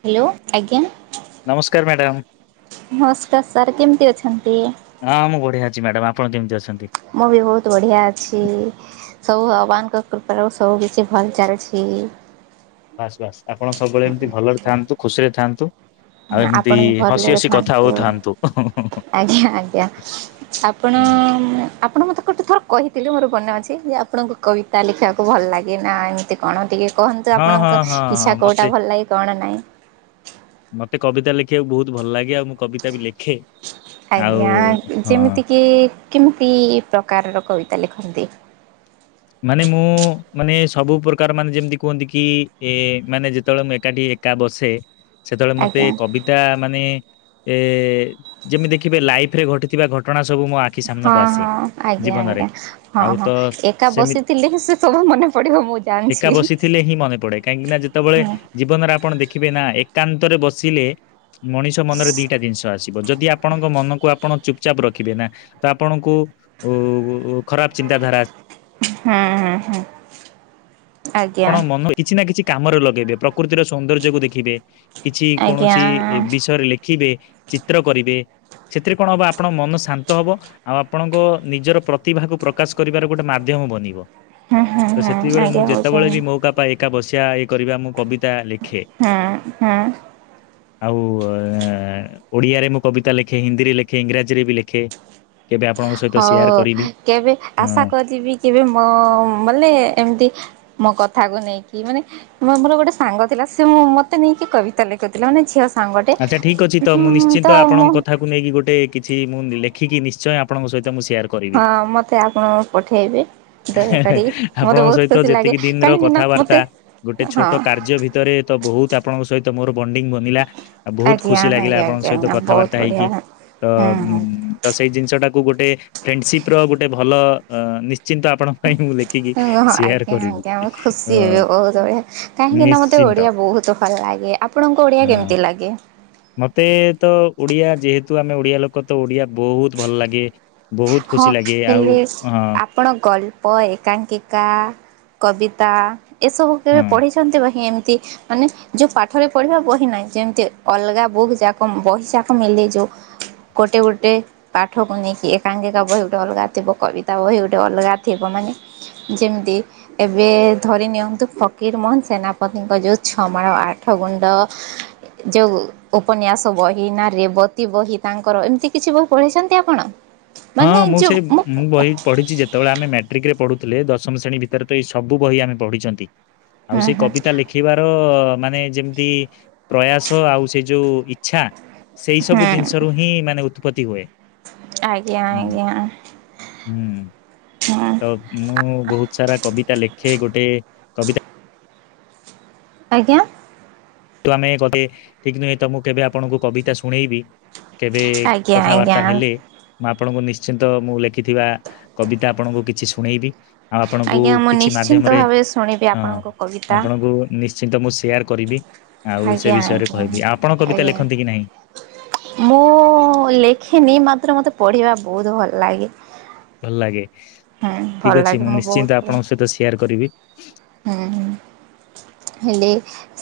Hello ଆଜ୍ଞା ନମସ୍କାର sir କେମିତି ଅଛନ୍ତି? ହଁ ମୁଁ ବଢିଆ ଅଛି ମ୍ୟାଡାମ। ଆପଣ କେମିତି ଅଛନ୍ତି? ମୁଁ ବି ବହୁତ ବଢ଼ିଆ ଅଛି। ସବୁ ବାବାଙ୍କ କୃପାରୁ ସବୁ କିଛି ଭଲ ଚାଲିଛି। ବାସ୍ ବାସ୍ ଆପଣ ସବୁବେଳେ ଏମିତି ଭଲରେ ଥାଆନ୍ତୁ ଖୁସି ରେ ଥାଆନ୍ତୁ। ଆଉ ଆପଣ ଏମିତି ବି ହସି ଭଲରେ ହସି କଥା ଥାଆନ୍ତୁ ହଉଥାନ୍ତୁ। ଆଜ୍ଞା ଆଜ୍ଞା। ଆପଣ। ଅପ୍ ଆପଣ ମୋତେ ଗୋଟେ ଥର କହିଥିଲେ ମୋର ମନେ ଅଛି। ଯେ ଆପଣଙ୍କୁ କବିତା ଲେଖିବାକୁ ଭଲ ଲାଗେ ନା ଏମିତି କଣ ଟିକିଏ। କହନ୍ତୁ ହଁ ଆପଣଙ୍କ ହଁ ହଁ ଇଚ୍ଛା ହଁ କୋଉଟା ମତେ ଭଲ ଲାଗେ କଣ ନାଇଁ। ମତେ କବିତା ଲେଖିବାକୁ ବହୁତ ଭଲ ଲାଗେ। ଆଉ ମୁଁ କବିତା ବି ଲେଖେ। ଆଉ ଆଜ୍ଞା ହଁ ଯେମିତିକି କେମିତି ପ୍ରକାରର କବିତା ଲେଖନ୍ତି? ମାନେ ମୁଁ ମାନେ ସବୁ ପ୍ରକାର ମାନେ ଯେମିତି କୁହନ୍ତି କି ଏ ମାନେ ଯେତେବେଳେ ମୁଁ ଏକାଠି। କା ବସେ। ସେତେବେଳେ ମତେ ଆଜ୍ଞା। କବିତା ମାନେ ଏ ଯେମିତି ଦେଖିବେ ଲାଇଫ ରେ ଘଟିଥିବା ଘ ଘଟଣା ସବୁ ମୋ ଆଖି ସାମ୍ନାକୁ ହଁ ଆସେ ହଁ ଆଜ୍ଞା ଜୀବନରେ ଆଜ୍ଞା। ହଁ ଆଉ ହଁ ତ। ଏକା ସେମି ବସିଥିଲେ ହିଁ ସେ ସବୁ ମନେ ପଡିବ ମୁଁ ଜାଣିଛି। ଏକା ବସିଥିଲେ ହିଁ ମନେ ପଡେ କାହିଁକି ନା ଯେତେବେଳେ। ହୁଁ ଜୀବନରେ ଆପଣ ଦେଖିବେ ନା ଏକାନ୍ତରେ ବସିଲେ ମଣିଷ ମନରେ ଦିଟା ଜିନିଷ ଆସିବ। ଯଦି ଆପଣଙ୍କ ମନକୁ ଆପଣ ଚୁପଚାପ ରଖିବେ ନା ତ ଆପଣଙ୍କୁ ଉ। ଖରାପ ଚିନ୍ତାଧାରା। ହୁଁ ହୁଁ ହୁଁ। ଆଜ୍ଞା ଆପଣ ମନ କିଛି ନା କିଛି କାମରେ ଲଗେଇବେ ପ୍ରକୃତିର ସୌନ୍ଦର୍ଯ୍ୟକୁ ଦେଖିବେ। କିଛି ଆଜ୍ଞା। କୌଣସି ବିଷୟରେ ଲେଖିବେ ଚିତ୍ର କରିବେ। ସେଥିରେ କଣ ହବ ଆପଣଙ୍କ ମନ ଶାନ୍ତ ହବ। ଆଉ ଆପଣଙ୍କ ନିଜର ପ୍ରତିଭାକୁ ପ୍ରକାଶ କରିବାର ଗୋଟେ ମାଧ୍ୟମ ବନିବ। ହଁ ହଁ ହଁ ଆଜ୍ଞା ଆଉ। ସବୁବେଳେ ବି ମୋକା ପାଏ ଏକା ବସିଆ ଇଏ କରିବା ମୁଁ କବିତା ଲେଖେ। ହଁ ହଁ। ଆଉ ଏ। ଓଡ଼ିଆରେ ମୁଁ କବିତା ଲେଖେ ହିନ୍ଦୀରେ ଲେଖେ ଇଂରାଜୀରେ ବି ଲେଖେ। କେବେ ଆପଣଙ୍କ ସହିତ ସେୟାର ହଉ କରିବି କେବେ ଆଶା ହଁ କରିବି କେବେ ମ ବଲେ ଏମିତି। ମୋ କଥାକୁ ନେଇକି ମାନେ ମ ମୋର ଗୋଟେ ସାଙ୍ଗ ଥିଲା ସେ ମତେ ନେଇକି କବିତା ଲେଖୁଥିଲା ମାନେ ଝିଅ ସାଙ୍ଗଟେ ଆଚ୍ଛା ଠିକ୍ ଅଛି ତ ମୁଁ ହୁଁ ନିଶ୍ଚିନ୍ତ ତ ଆପଣଙ୍କ ମୁଁ କଥାକୁ ନେଇକି ଗୋଟେ କିଛି ମୁଁ ଲେଖିକି ନିଶ୍ଚୟ ଆପଣଙ୍କ ସହିତ ମୁଁ ସେୟାର କରିବି। ହଁ ମତେ ଆପଣ ପଠେଇବେ ଦୟାକରି ମତେ ଆପଣଙ୍କ ବହୁତ ସହିତ ଖୁସି ଲାଗେ ଯେତିକି ଦିନର କାହିଁକି ନା କଥା ମତେ ବାର୍ତ୍ତା। ଗୋଟେ ହଁ ଛୋଟ କାର୍ଯ୍ୟ ଭିତରେ ତ ବହୁତ ଆପଣଙ୍କ ସହିତ ମୋର ବଣ୍ଡିଙ୍ଗ ବନିଲା। ଆଉ ବହୁତ ଆଜ୍ଞା ଖୁସି ଲାଗିଲା ଆଜ୍ଞା ଆପଣଙ୍କ ଆଜ୍ଞା ସହିତ ଆଜ୍ଞା ବହୁତ କଥାବାର୍ତ୍ତା ବଢିଆ ହେଇକି ତ ହୁଁ ଉ ତ ସେଇ ଜିନିଷ ଟାକୁ ଗୋଟେ ଫ୍ରେଣ୍ଡସିପ ର ଗୋଟେ ଭଲ ନିଶ୍ଚିନ୍ତ। ଆପଣଙ୍କ ପାଇଁ ମୁଁ ଲେଖିକି ଓ ସେୟାର ଆଜ୍ଞା କରିବି। ଆଜ୍ଞା ମୁ ଅ ଖୁସି ହେବି ବହୁତ କାହିଁକି ନା ମତେ ନିଶ୍ଚିନ୍ତ ଓଡିଆ ବହୁତ ଭଲ ଲାଗେ ଆପଣଙ୍କ ଓଡ଼ିଆ ହଁ କେମିତି ଲାଗେ? ମତେ ତ ଓଡିଆ ଯେହେତୁ ଆମେ ଓଡିଆ ଲୋକ ତ ଓଡିଆ ବହୁତ ଭଲ ଲାଗେ। ବହୁତ ହଁ ଖୁସି ଲାଗେ ଆଉ ହେଲେ ହଁ। ଆପଣ ଗଳ୍ପ, ଏକାଙ୍କିକା, କବିତା ଏସବୁ କେବେ ହଁ। ପଢିଛନ୍ତି ବହି ଏମିତି ମାନେ ଯେଉଁ ପାଠରେ ପଢ଼ିବା ବହି ନାହିଁ ଯେମିତି ଅଲଗା ବୁକ୍ ଯାକ ବହି ଯାକ ମେଲେଇଛୁ। ଗୋଟେ ଗୋଟେ ପାଠକୁ ନେଇକି କାଙ୍ଗିକା ବହି ଗୋଟେ ଅଲଗା ଥିବ କବିତା ବହି ଗୋଟେ ଅଲଗା ଥିବ ମାନେ ଯେମିତି ଏବେ ଧରି ନିଅନ୍ତୁ ଫକୀର ମୋହନ ସେନାପତିଙ୍କ ଯୋଉ ଛମାଣ ଆଠ ଗୁଣ୍ଡ। ହ [inaudible] ଯୋଉ ଉପନ୍ୟାସ ବହି ନା ରେବତୀ ବହି ତାଙ୍କର ଏମିତି କିଛି ବହି ପଢ଼ିଚନ୍ତି ଆପଣ? ହଁ ମାନେ ମୁଁ ଯୋଉ ସେଇ ଉଁ ମୁଁ ବହି ହୁଁ ପଢିଛି ଯେତବଳେ ଆମେ ମାଟ୍ରିକ ରେ ପଢ଼ୁଥିଲେ ଦଶମ ଶ୍ରେଣୀ ଭିତରେ ତ ଏଇ ସବୁ ବହି ଆମେ ପଢିଚନ୍ତି। ଆଉ ସେଇ ହୁଁ କବିତା ଲେଖି ଶଖିବାର ମାନେ ଯେମିତି ପ୍ରୟାସ ଆଉ ସେ ଯୋଉ ଇଛା। ସେଇ ହୁଁ ସବୁ ଜିନିଷ ରୁ ହିଁ ମାନେ ଉତ୍ପତ୍ତି ହୁଏ। ଆଜ୍ଞା ହୁଁ ଆଜ୍ଞା ହୁଁ ହୁଁ ତ ମୁଁ ବହୁତ ସାରା କବିତା ଲେଖେ ଗୋଟେ କବିତା ଆଜ୍ଞା। ତୁ ଆମେ କେବେ ଟିକ୍ ନିକ୍ ତ ମୁଁ କେବେ ଆପଣଙ୍କୁ କବିତା ଶୁଣେଇବି। କେବେ ଆଜ୍ଞା ଆଜ୍ଞା କଥାବାର୍ତ୍ତା ହେଲେ ମୁଁ ଆପଣଙ୍କୁ ନିଶ୍ଚିନ୍ତ ମୁଁ ଲେଖିଥିବା କବିତା ଆପଣଙ୍କୁ କିଛି ଶୁଣେଇବି। ଆଉ ଆପଣଙ୍କୁ ଆଜ୍ଞା ମୁଁ କିଛି ନିଶ୍ଚିନ୍ତ ମାଧ୍ୟମରେ ଭାବେ ଶୁଣିବି ହଁ ଆପଣଙ୍କ କବିତା ଆପଣଙ୍କୁ ନିଶ୍ଚିନ୍ତ ମୁଁ ସେୟାର କରିବି। ଆଉ ସେ ଆଜ୍ଞା ବିଷୟରେ ଆଜ୍ଞା କହିବି ଆପଣ କବିତା ଲେଖନ୍ତି କି ନାହିଁ? ଆଜ୍ଞା। ମୁଁ ଲେଖିନି ମାତ୍ର ମତେ ପଢିବା ବହୁତ ଭଲ ଲାଗେ। ଭଲ ଲାଗେ। ହୁଁ ଭଲ ଠିକ ଅଛି ଲାଗେ ମୁଁ ବହୁତ ନିଶ୍ଚିନ୍ତ ପଢ଼େ ଆପଣଙ୍କ ସହିତ ସେୟାର କରିବି। ହୁଁ। ହେଲେ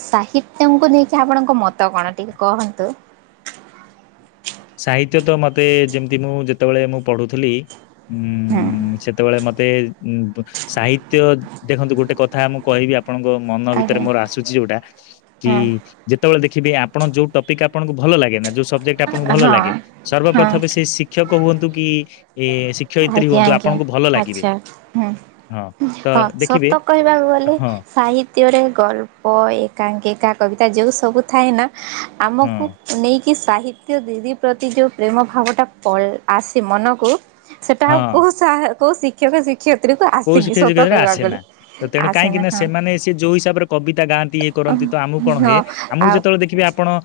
ସାହିତ୍ୟଙ୍କୁ ନେଇକି ଆପଣଙ୍କ ମତ କଣ ଟିକେ କହନ୍ତୁ? ସାହିତ୍ୟ ତ ମତେ ଯେମିତି ମୁଁ ଯେତବଳେ ମୁଁ ପଢୁଥିଲି ଉଁ ହଁ। ସେତବଳେ ମତେ ଉ ସାହିତ୍ୟ ଦେଖନ୍ତୁ ଗୋଟେ କଥା ମୁଁ କହିବି ଆପ ଆପଣଙ୍କ ମନ ଭିତରେ ଆଜ୍ଞା ମୋର ଆସୁଚି ଯୋଉଟା କି ହଁ ଯେତବଳେ ଦେଖିବେ ଆପଣ ଯୋଉ ଟପିକ୍ ଆପଣଙ୍କୁ ଭଲ ଲାଗେ ନା ଯୋଉ ସବଜେକ୍ଟ ଆପଣଙ୍କୁ ଭଲ ହଁ ଲାଗେ, ହଁ। ସର୍ବପ୍ରଥମେ ସେ ଶିକ୍ଷକ ହୁଅନ୍ତୁ କି ଏ ଶିକ୍ଷୟିତ୍ରୀ ଆଜ୍ଞା ହୁଅନ୍ତୁ ଆଜ୍ଞ, ଆପଣଙ୍କୁ ଭଲ ଲାଗିବେ ଆଛା, ହୁଁ। ହଁ ତ ହଁ ଦେଖିବେ ସତ ଏ କହିବାକୁ ଗଲେ ହଁ, ସାହି ସାହିତ୍ୟରେ ଗଳ୍ପ, ଏକାଙ୍କିକା, କବିତା ଯୋଉ ସବୁ ଥାଏ ନା ଆମକୁ ହଁ, ନେଇକି କି ସାହିତ୍ୟ ଦିଦି ପ୍ରତି ଯୋଉ ପ୍ରେମ ଭାବ ଟା ଆସେ ମନକୁ ସେଟା ଆଉ ହଁ କୋଉ ସାର୍ କୋଉ ଶିକ୍ଷକ ଶି କୋଉ ଶିକ୍ଷରେ ଆସେ ନା ତେଣୁ କାହିଁକି ଆସେନା ନା ହଁ ସେମାନେ ସେ ଯୋଉ ହିସାବରେ କବିତା ଗାଆନ୍ତି ଇଏ କରନ୍ତି ତ ଆମୁକୁ କଣ ହଁ ହୁଏ ଆମୁକୁ ଆଉ ଯେତବଳେ ଦେଖିବେ ଆପଣ ଉ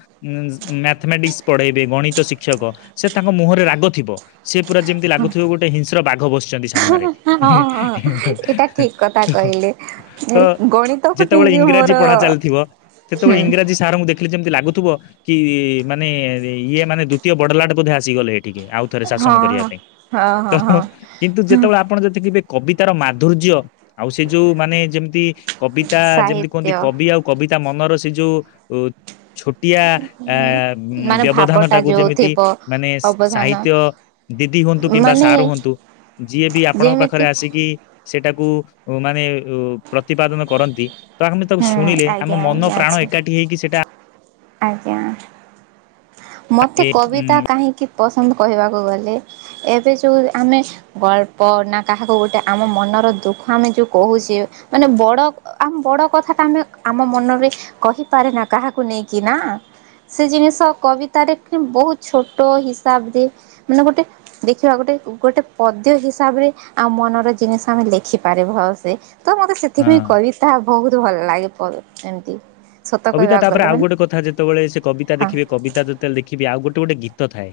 ମ୍ୟାଥମେଟିକ୍ସ ପଢେଇବେ ଗଣିତ ଶିକ୍ଷକ, ସେ ତାଙ୍କ ମୁହଁରେ ରାଗ ଥିବ। ସେ ପୁରା ଯେମିତି ଲାଗୁଥିବେ ଗୋଟେ ହିଂସ୍ର ବାଘ ବସିଚନ୍ତି ସାମ୍ନାରେ। ହଁ ହଁ ଏଇଟା ଠିକ କଥା ତ କହିଲେ ତ ଗଣିତକୁ ଯେତବଳେ ନେଇକି ମୋର ଇଂରାଜୀ ପଢା ଚାଲିଥିବ ସେତବଳେ ହୁଁ ଇଂରାଜୀ ସାରଙ୍କୁ ଦେଖିଲେ ଯେମିତି ଲାଗୁଥିବ କି ମାନେ ଇଏ ମାନେ ଦ୍ଵିତୀୟ ବଡଲାଟ ବୋଧେ ଆସିଗଲେ ଏଠିକି ଆଉ ଥରେ ହଁ ଶାସନ କରିବା ପାଇଁ। ହଁ ହଁ ହଁ ତ ହଁ କିନ୍ତୁ ଯେତବଳେ ଆପଣ ଯଦି କେବେ କବିତାର ମାଧୁର୍ଯ୍ୟ ଆଉ ସେ ଯୋଉ ମାନେ ଯେମିତି କବିତା ଯେମିତି କୁହନ୍ତି ସାହିତ୍ୟ କବି ଆଉ କବିତା ମନର ସେ ଯୋଉ ଉ ଛୋଟିଆ ଆ ମାନେ ବ୍ୟବଧାନ ଭାବଟା ଟାକୁ ଯୋଉ ଯେମିତି ଥିବ ମାନେ ଅବଧାନ ସାହିତ୍ୟ ଦିଦି ହୁଅନ୍ତୁ କିମ୍ବା ମାନେ ସାର୍ ହୁଅନ୍ତୁ ଯିଏବି ଆପଣଙ୍କ ପାଖରେ ଯେମିତି ଆସିକି ସେଟାକୁ ଉ ମାନେ ଉ ପ୍ରତିପାଦନ କରନ୍ତି ତ ଆମେ ତାକୁ ହୁଁ ଶୁଣିଲେ ଆମ ଆଜ୍ଞା ମନ ଆଜ୍ଞା ପ୍ରାଣ ଅଛି ଏକାଠି ହେଇକି ସେ ଆଜ୍ଞା। ମୋତେ ଏ କବିତା ଉଁ କାହିଁକି ପସନ୍ଦ କହିବାକୁ ଗଲେ ଏବେ ଯୋଉ ଆମେ ଗଳ୍ପ ନା କାହାକୁ ଗୋଟେ ଆମ ମନର ଦୁଃଖ ଆମେ ଯୋଉ କହୁଛେ ମାନେ ବଡ଼ ଆମ୍ ବଡ଼ କଥାଟା ଆମେ ଆମ ମନରେ କହିପାରେନା କାହାକୁ ନେଇକି ନାଁ। ସେ ଜିନିଷ କବିତାରେ ବହୁତ ଛୋଟ ହିସାବରେ ମାନେ ଗୋଟେ ଦେଖିବା ଗୋଟେ ଗୋଟେ ପଦ୍ୟ ହିସାବରେ ଆମ୍ ମନର ଜିନିଷ ଆମେ ଲେଖିପାରେ ଭଲସେ। ତ ମତେ ହଁ ସେଥିପାଇଁ କବିତା ବହୁତ ଭଲ ଲାଗେ ପ ଏମତି। କବିତା ତାପରେ ଆଉ ଗୋଟେ କଥା ଯେତେବେଳେ ସେ କବିତା ହଁ ଦେଖିବେ କବିତା ଯେତେବେଳେ ଦେଖିବେ ଆଉ ଗୋଟେ ଗୋଟେ ଗୀତ ଥାଏ।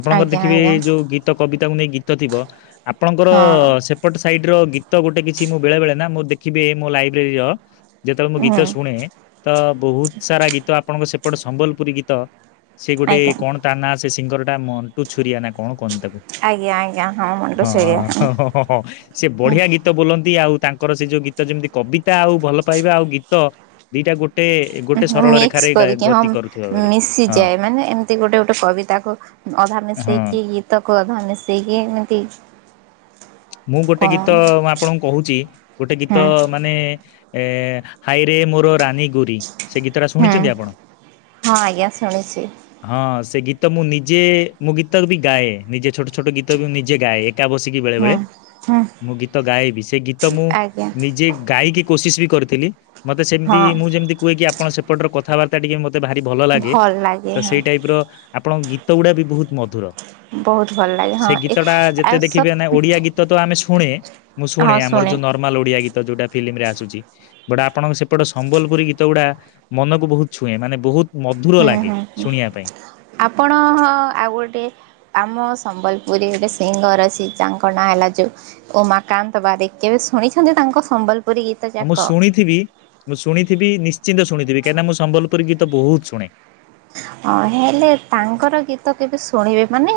ଆପଣଙ୍କର ଆଜ୍ଞା ଦେଖିବେ ଆଜ୍ଞା ଏ ଯୋଉ ଗୀତ କବିତାକୁ ନେଇ ଗୀତ ଥିବ ଆପଣଙ୍କର ହଁ ସେ ଏପଟ ସାଇଡ଼ର ଗୀତ ଗୋଟେ କିଛି ମୁଁ ବେଳେ ବେଳେ ନା ମୁଁ ଦେଖିବି ଏ ମୋ ଲାଇବ୍ରେରୀର ଯେତେବେଳେ ମୁଁ ହୁଁ ଗୀତ ଶୁଣେ ତ ବହୁତ ସାରା ଗୀତ ଆପଣଙ୍କ ସେପଟେ ସମ୍ବଲପୁରୀ ଗୀତ ସେ ଗୋଟେ ଆଜ୍ଞା କଣ ତା ନାଁ ସେ ସିଙ୍ଗରଟା ମଣ୍ଟୁ ଛୁରିଆ ନା କଣ କହନ୍ତି ତାକୁ? ଆଜ୍ଞା ଆଜ୍ଞା ହଁ ମୁଣ୍ଟୁ ଛୁରିଆ ହଁ। ଅହ ସେ ବଢିଆ ଗୀତ ବୋଲନ୍ତି ଆଉ ତାଙ୍କର ସେ ଯୋଉ ଗୀତ ଯେମିତି କବିତା ଆଉ ଭଲ ପାଇବା ଆଉ ଗୀତ। ଦିଇଟା ଗୋ ମିକ୍ସ କରିକି ହଁମ୍। କରୁଥିବା ଭଳି ହଁ ମିଶିଯାଏ ମାନେ ଏମିତି ଗୋଟେ ଗୋଟେ କବିତାକୁ ଅଧା ହଁ ମିଶେଇକି ଗୀ ତକୁ ଅଧା ମିଶେଇକି ଏମିତି ମୁଁ ଗୋଟେ କଣ ଗୀତ ହୁଁ ଆପଣଙ୍କୁ କହୁଛି ଗୋଟେ ଗୀତ ହୁଁ ମାନେ ଏ ହାଇରେ ମୋର ରାନୀ ଗୁ ରି, ସେ ଗୀତଟା ଶୁଣିଛନ୍ତି ଆପଣ? ହଁ ଆଜ୍ଞା ଶୁଣିଛି ହଁ ସେ ଗୀତ ମୁଁ ନିଜେ ମୁଁ ଗୀତ ବି ଗାଏ ନିଜେ ଛୋଟ ଛୋଟ ଗୀତ ବି ମୁଁ ନିଜେ ଗାଏ, ଏକା ବସି ହୁଁ, ହୁଁ। ମୁଁ ଗୀତ ଗାଏବି, ସେ ଗୀତ ମୁଁ ଆଜ୍ଞା ନିଜେ ଗାଇକି କୋସିିସ ବି କରିଥିଲି। ମତେ ସେମତି ମୁ ହଁ ଯେମିତି କୁହେ କି ଆପଣ ସେପଟର କଥାବାର୍ତ୍ତା ଟିକେ ମ ତେ ଭାରି ଭଲ ଲାଗେ ଲାଗେ ତ ହଁ ସେଇ ଟାଇପର ଆପଣଙ୍କ ଗୀତ ଗୁଡ଼ା ବି ବହୁତ ମଧୁର। ବହୁତ ଭଲ ଲାଗେ ସେ ହଁ ଏ ଗୀତଟା ଆଉ ଯେତେ ସବ ଦେଖିବେ ନାଇ ଓଡିଆ ଗୀ ତ ତ ଆମେ ଶୁଣେ, ମୁଁ ଶୁଣେ ଆମର ଯୋଉ ନର୍ମାଲ ଓଡିଆ ଗୀତ ଯୋଉଟା ଫିଲ୍ମରେ ଆସୁଚି। ବଟ୍ ଆପଣଙ୍କ ସେପଟ ସମ୍ବଲପୁରୀ ଗୀତ ଗୁଡା ମନକୁ ବହୁତ ଛୁଏଁ, ମାନେ ବହୁତ ମଧୁର ହୁଁ ଲାଗେ ହୁଁ ଶୁଣିବା ପାଇଁ। ଆପଣ ହଁ ଆଉ ଗୋଟେ ଆମ ସମ୍ବଲପୁରୀ ହେଲେ ସିଂହ ରାଶି, ତାଙ୍କ ନାଁ ହେଲା ଯୋଉ ଉମାକାନ୍ତ ବାରିକ୍ କେବେ ଶୁଣିଛନ୍ତି ତାଙ୍କ ସମ୍ବଲ ଆ ମୁଁ ଶୁଣିଥିବି, ମୁଁ ଶୁଣିଥିବି ନିଶ୍ଚିନ୍ତ ଶୁଣିଥିବି କାହିଁନା ମୁଁ ସମ୍ବଲପୁରୀ ଗୀତ ବହୁତ ଶୁଣେ। ଅଁହେଲେ ତାଙ୍କର ଗୀତ କେବେ ଶୁଣିବେ ମାନେ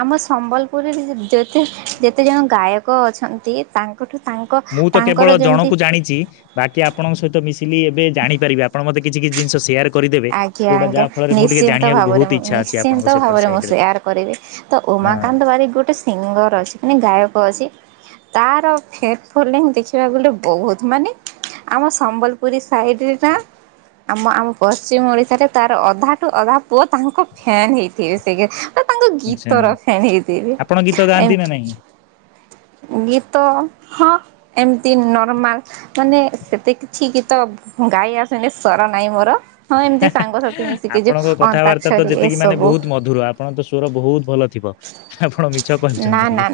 ଆମ ସମ୍ବଲପୁରରେ ଯେତେ ଯେତେ ଜଣ ଗାୟକ ଅଛନ୍ତି ତାଙ୍କ ତାଙ୍କଠୁ ତାଙ୍କ ମୁଁ ତ ତାଙ୍କର କେବଳ ଯେମିତି ଜଣକୁ ଜାଣିଚି। ବାକି ଆପଣଙ୍କ ସହିତ ମିଶିଲି ଏବେ ଜାଣିପାରିବି, ଆପଣ ମତେ କିଛି କିଛି ଜିନିଷ ସେୟାର କରିଦେବେ ଆଜ୍ଞା ଯୋଉଟା ଆଜ୍ଞା, ଯାହା ଫଳରେ ମୁଁ ଟିକେ ନିଶ୍ଚିନ୍ତ ଜାଣିବାକୁ ଭାବରେ ବହୁତ ମୁଁ ଇଚ୍ଛା ଅଛି ଆପଣଙ୍କ ନିଶ୍ଚିନ୍ତ ସେପଟ ଭାବରେ ମୁଁ ସାଇଡରେ ସେୟାର କରିବି ତ ହଁ ଉମାକାନ୍ତ ବାରିକ୍ ଗୋଟେ ସିଙ୍ଗର ଅଛି ମାନେ ଗାୟକ ଅଛି। ତାର ଫେକ ଫୋଲିଙ୍ଗ ଦେଖିବାକୁ ଗଲେ ବହୁତ। ମାନେ ଆମ ସମ୍ବଲପୁରୀ ସାଇଡରେ ନା ଆମ ଆମ। ପଶ୍ଚିମ ଓଡିଶାରେ ତାର ଅଧାଠୁ ଅଧା ପୁଅ ତାଙ୍କ ଫ୍ୟାନ ହେଇଥିବେ ସେ। ତ ତାଙ୍କ ଆଚ୍ଛା ଗୀତ ର ଫ୍ୟାନ ହେଇଥିବି ଆପଣ ଗୀତ ଗାଆନ୍ତି ନା ନାହିଁ? ଏମ। ଗୀତ ହଁ, ଏମତି ନର୍ମାଲ। ମାନେ ସେତେ କିଛି ଗିତ ଗାଈ ଆସେନି ସ୍ୱର ନାହିଁ ମୋର। ହଁ ଏମିତି ହା ସାଙ୍ଗସାଥି ହା ମିଶିକି ଯୋଉ ଆପଣଙ୍କ କଥାବାର୍ତ୍ତା ତ ଅନ୍ତାକ୍ଷରୀ ଯେତିକି ମାନେ ଏସବୁ ବହୁତ ମଧୁର ଆପଣଙ୍କ ତ ସ୍ୱର ବହୁତ ଭଲ ଥିବ। ଆପଣ ମିଛ କହୁଛନ୍ତି କି?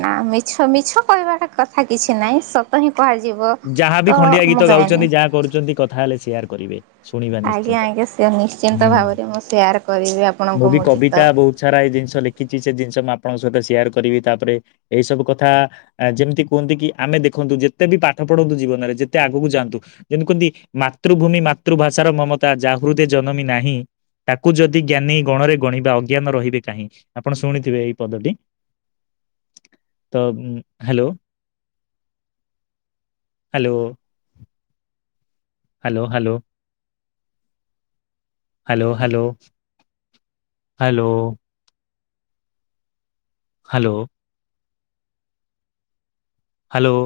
ତ ମିଛ କହିବାର କଥା କିଛି ନାହିଁ। ସତ୍ ତ ହିଁ କୁହାଯିବ। ଯାହାବି ତ ଖଣ୍ଡିଆ ମୁଁ ଗୀତ ଗାଏନି। ଗାଉଛନ୍ତି, ଯାହା କରୁଛନ୍ତି, କଥା ହେଲେ ସେୟାର କରିବେ। ଶୁଣିବା ନିଶ୍ଚିନ୍ତ ଆଜ୍ଞା ଆଜ୍ଞା ସିଅର ନିଶ୍ଚିନ୍ତ ହୁଁ। ଭାବରେ ମୁଁ ସେୟାର କରିବି ଆପଣଙ୍କୁ ମୋ ଗୀତ। ଛାଡା ଏଇ ଜିନିଷ ଲେଖିଛି ସେ ଜିନିଷ ମୁଁ ଆପଣଙ୍କ ସହିତ ସିୟାର କରିବି ତାପରେ ଏଇ ସବୁ କଥା ଆ ଯେମିତି କୁହନ୍ତି କି ଆମେ ଦେଖନ୍ତୁ ଯେତେ ବି ପାଠ ପଢନ୍ତୁ ଜୀବନରେ ଯେତେ ଆଗକୁ ଯାଆନ୍ତୁ। ଯେନୁ ଖୁନ୍ଦି ମାତୃଭୂମି ମାତୃଭାଷାର ମମତା ଯାହା ହୃଦେ ଜନମୀ ନାହିଁ! ତାକୁ ଯଦି ଜ୍ଞାନୀ ଗଣରେ ଗଣିବା ଅଜ୍ଞାନ ରହିବେ କାହିଁକି? ଆପଣ ଶୁଣିଥିବେ ଏଇ ପଦଟି। [inaudible] ତ hello. Hello hello hello. Hello, hello hello hello. Hello.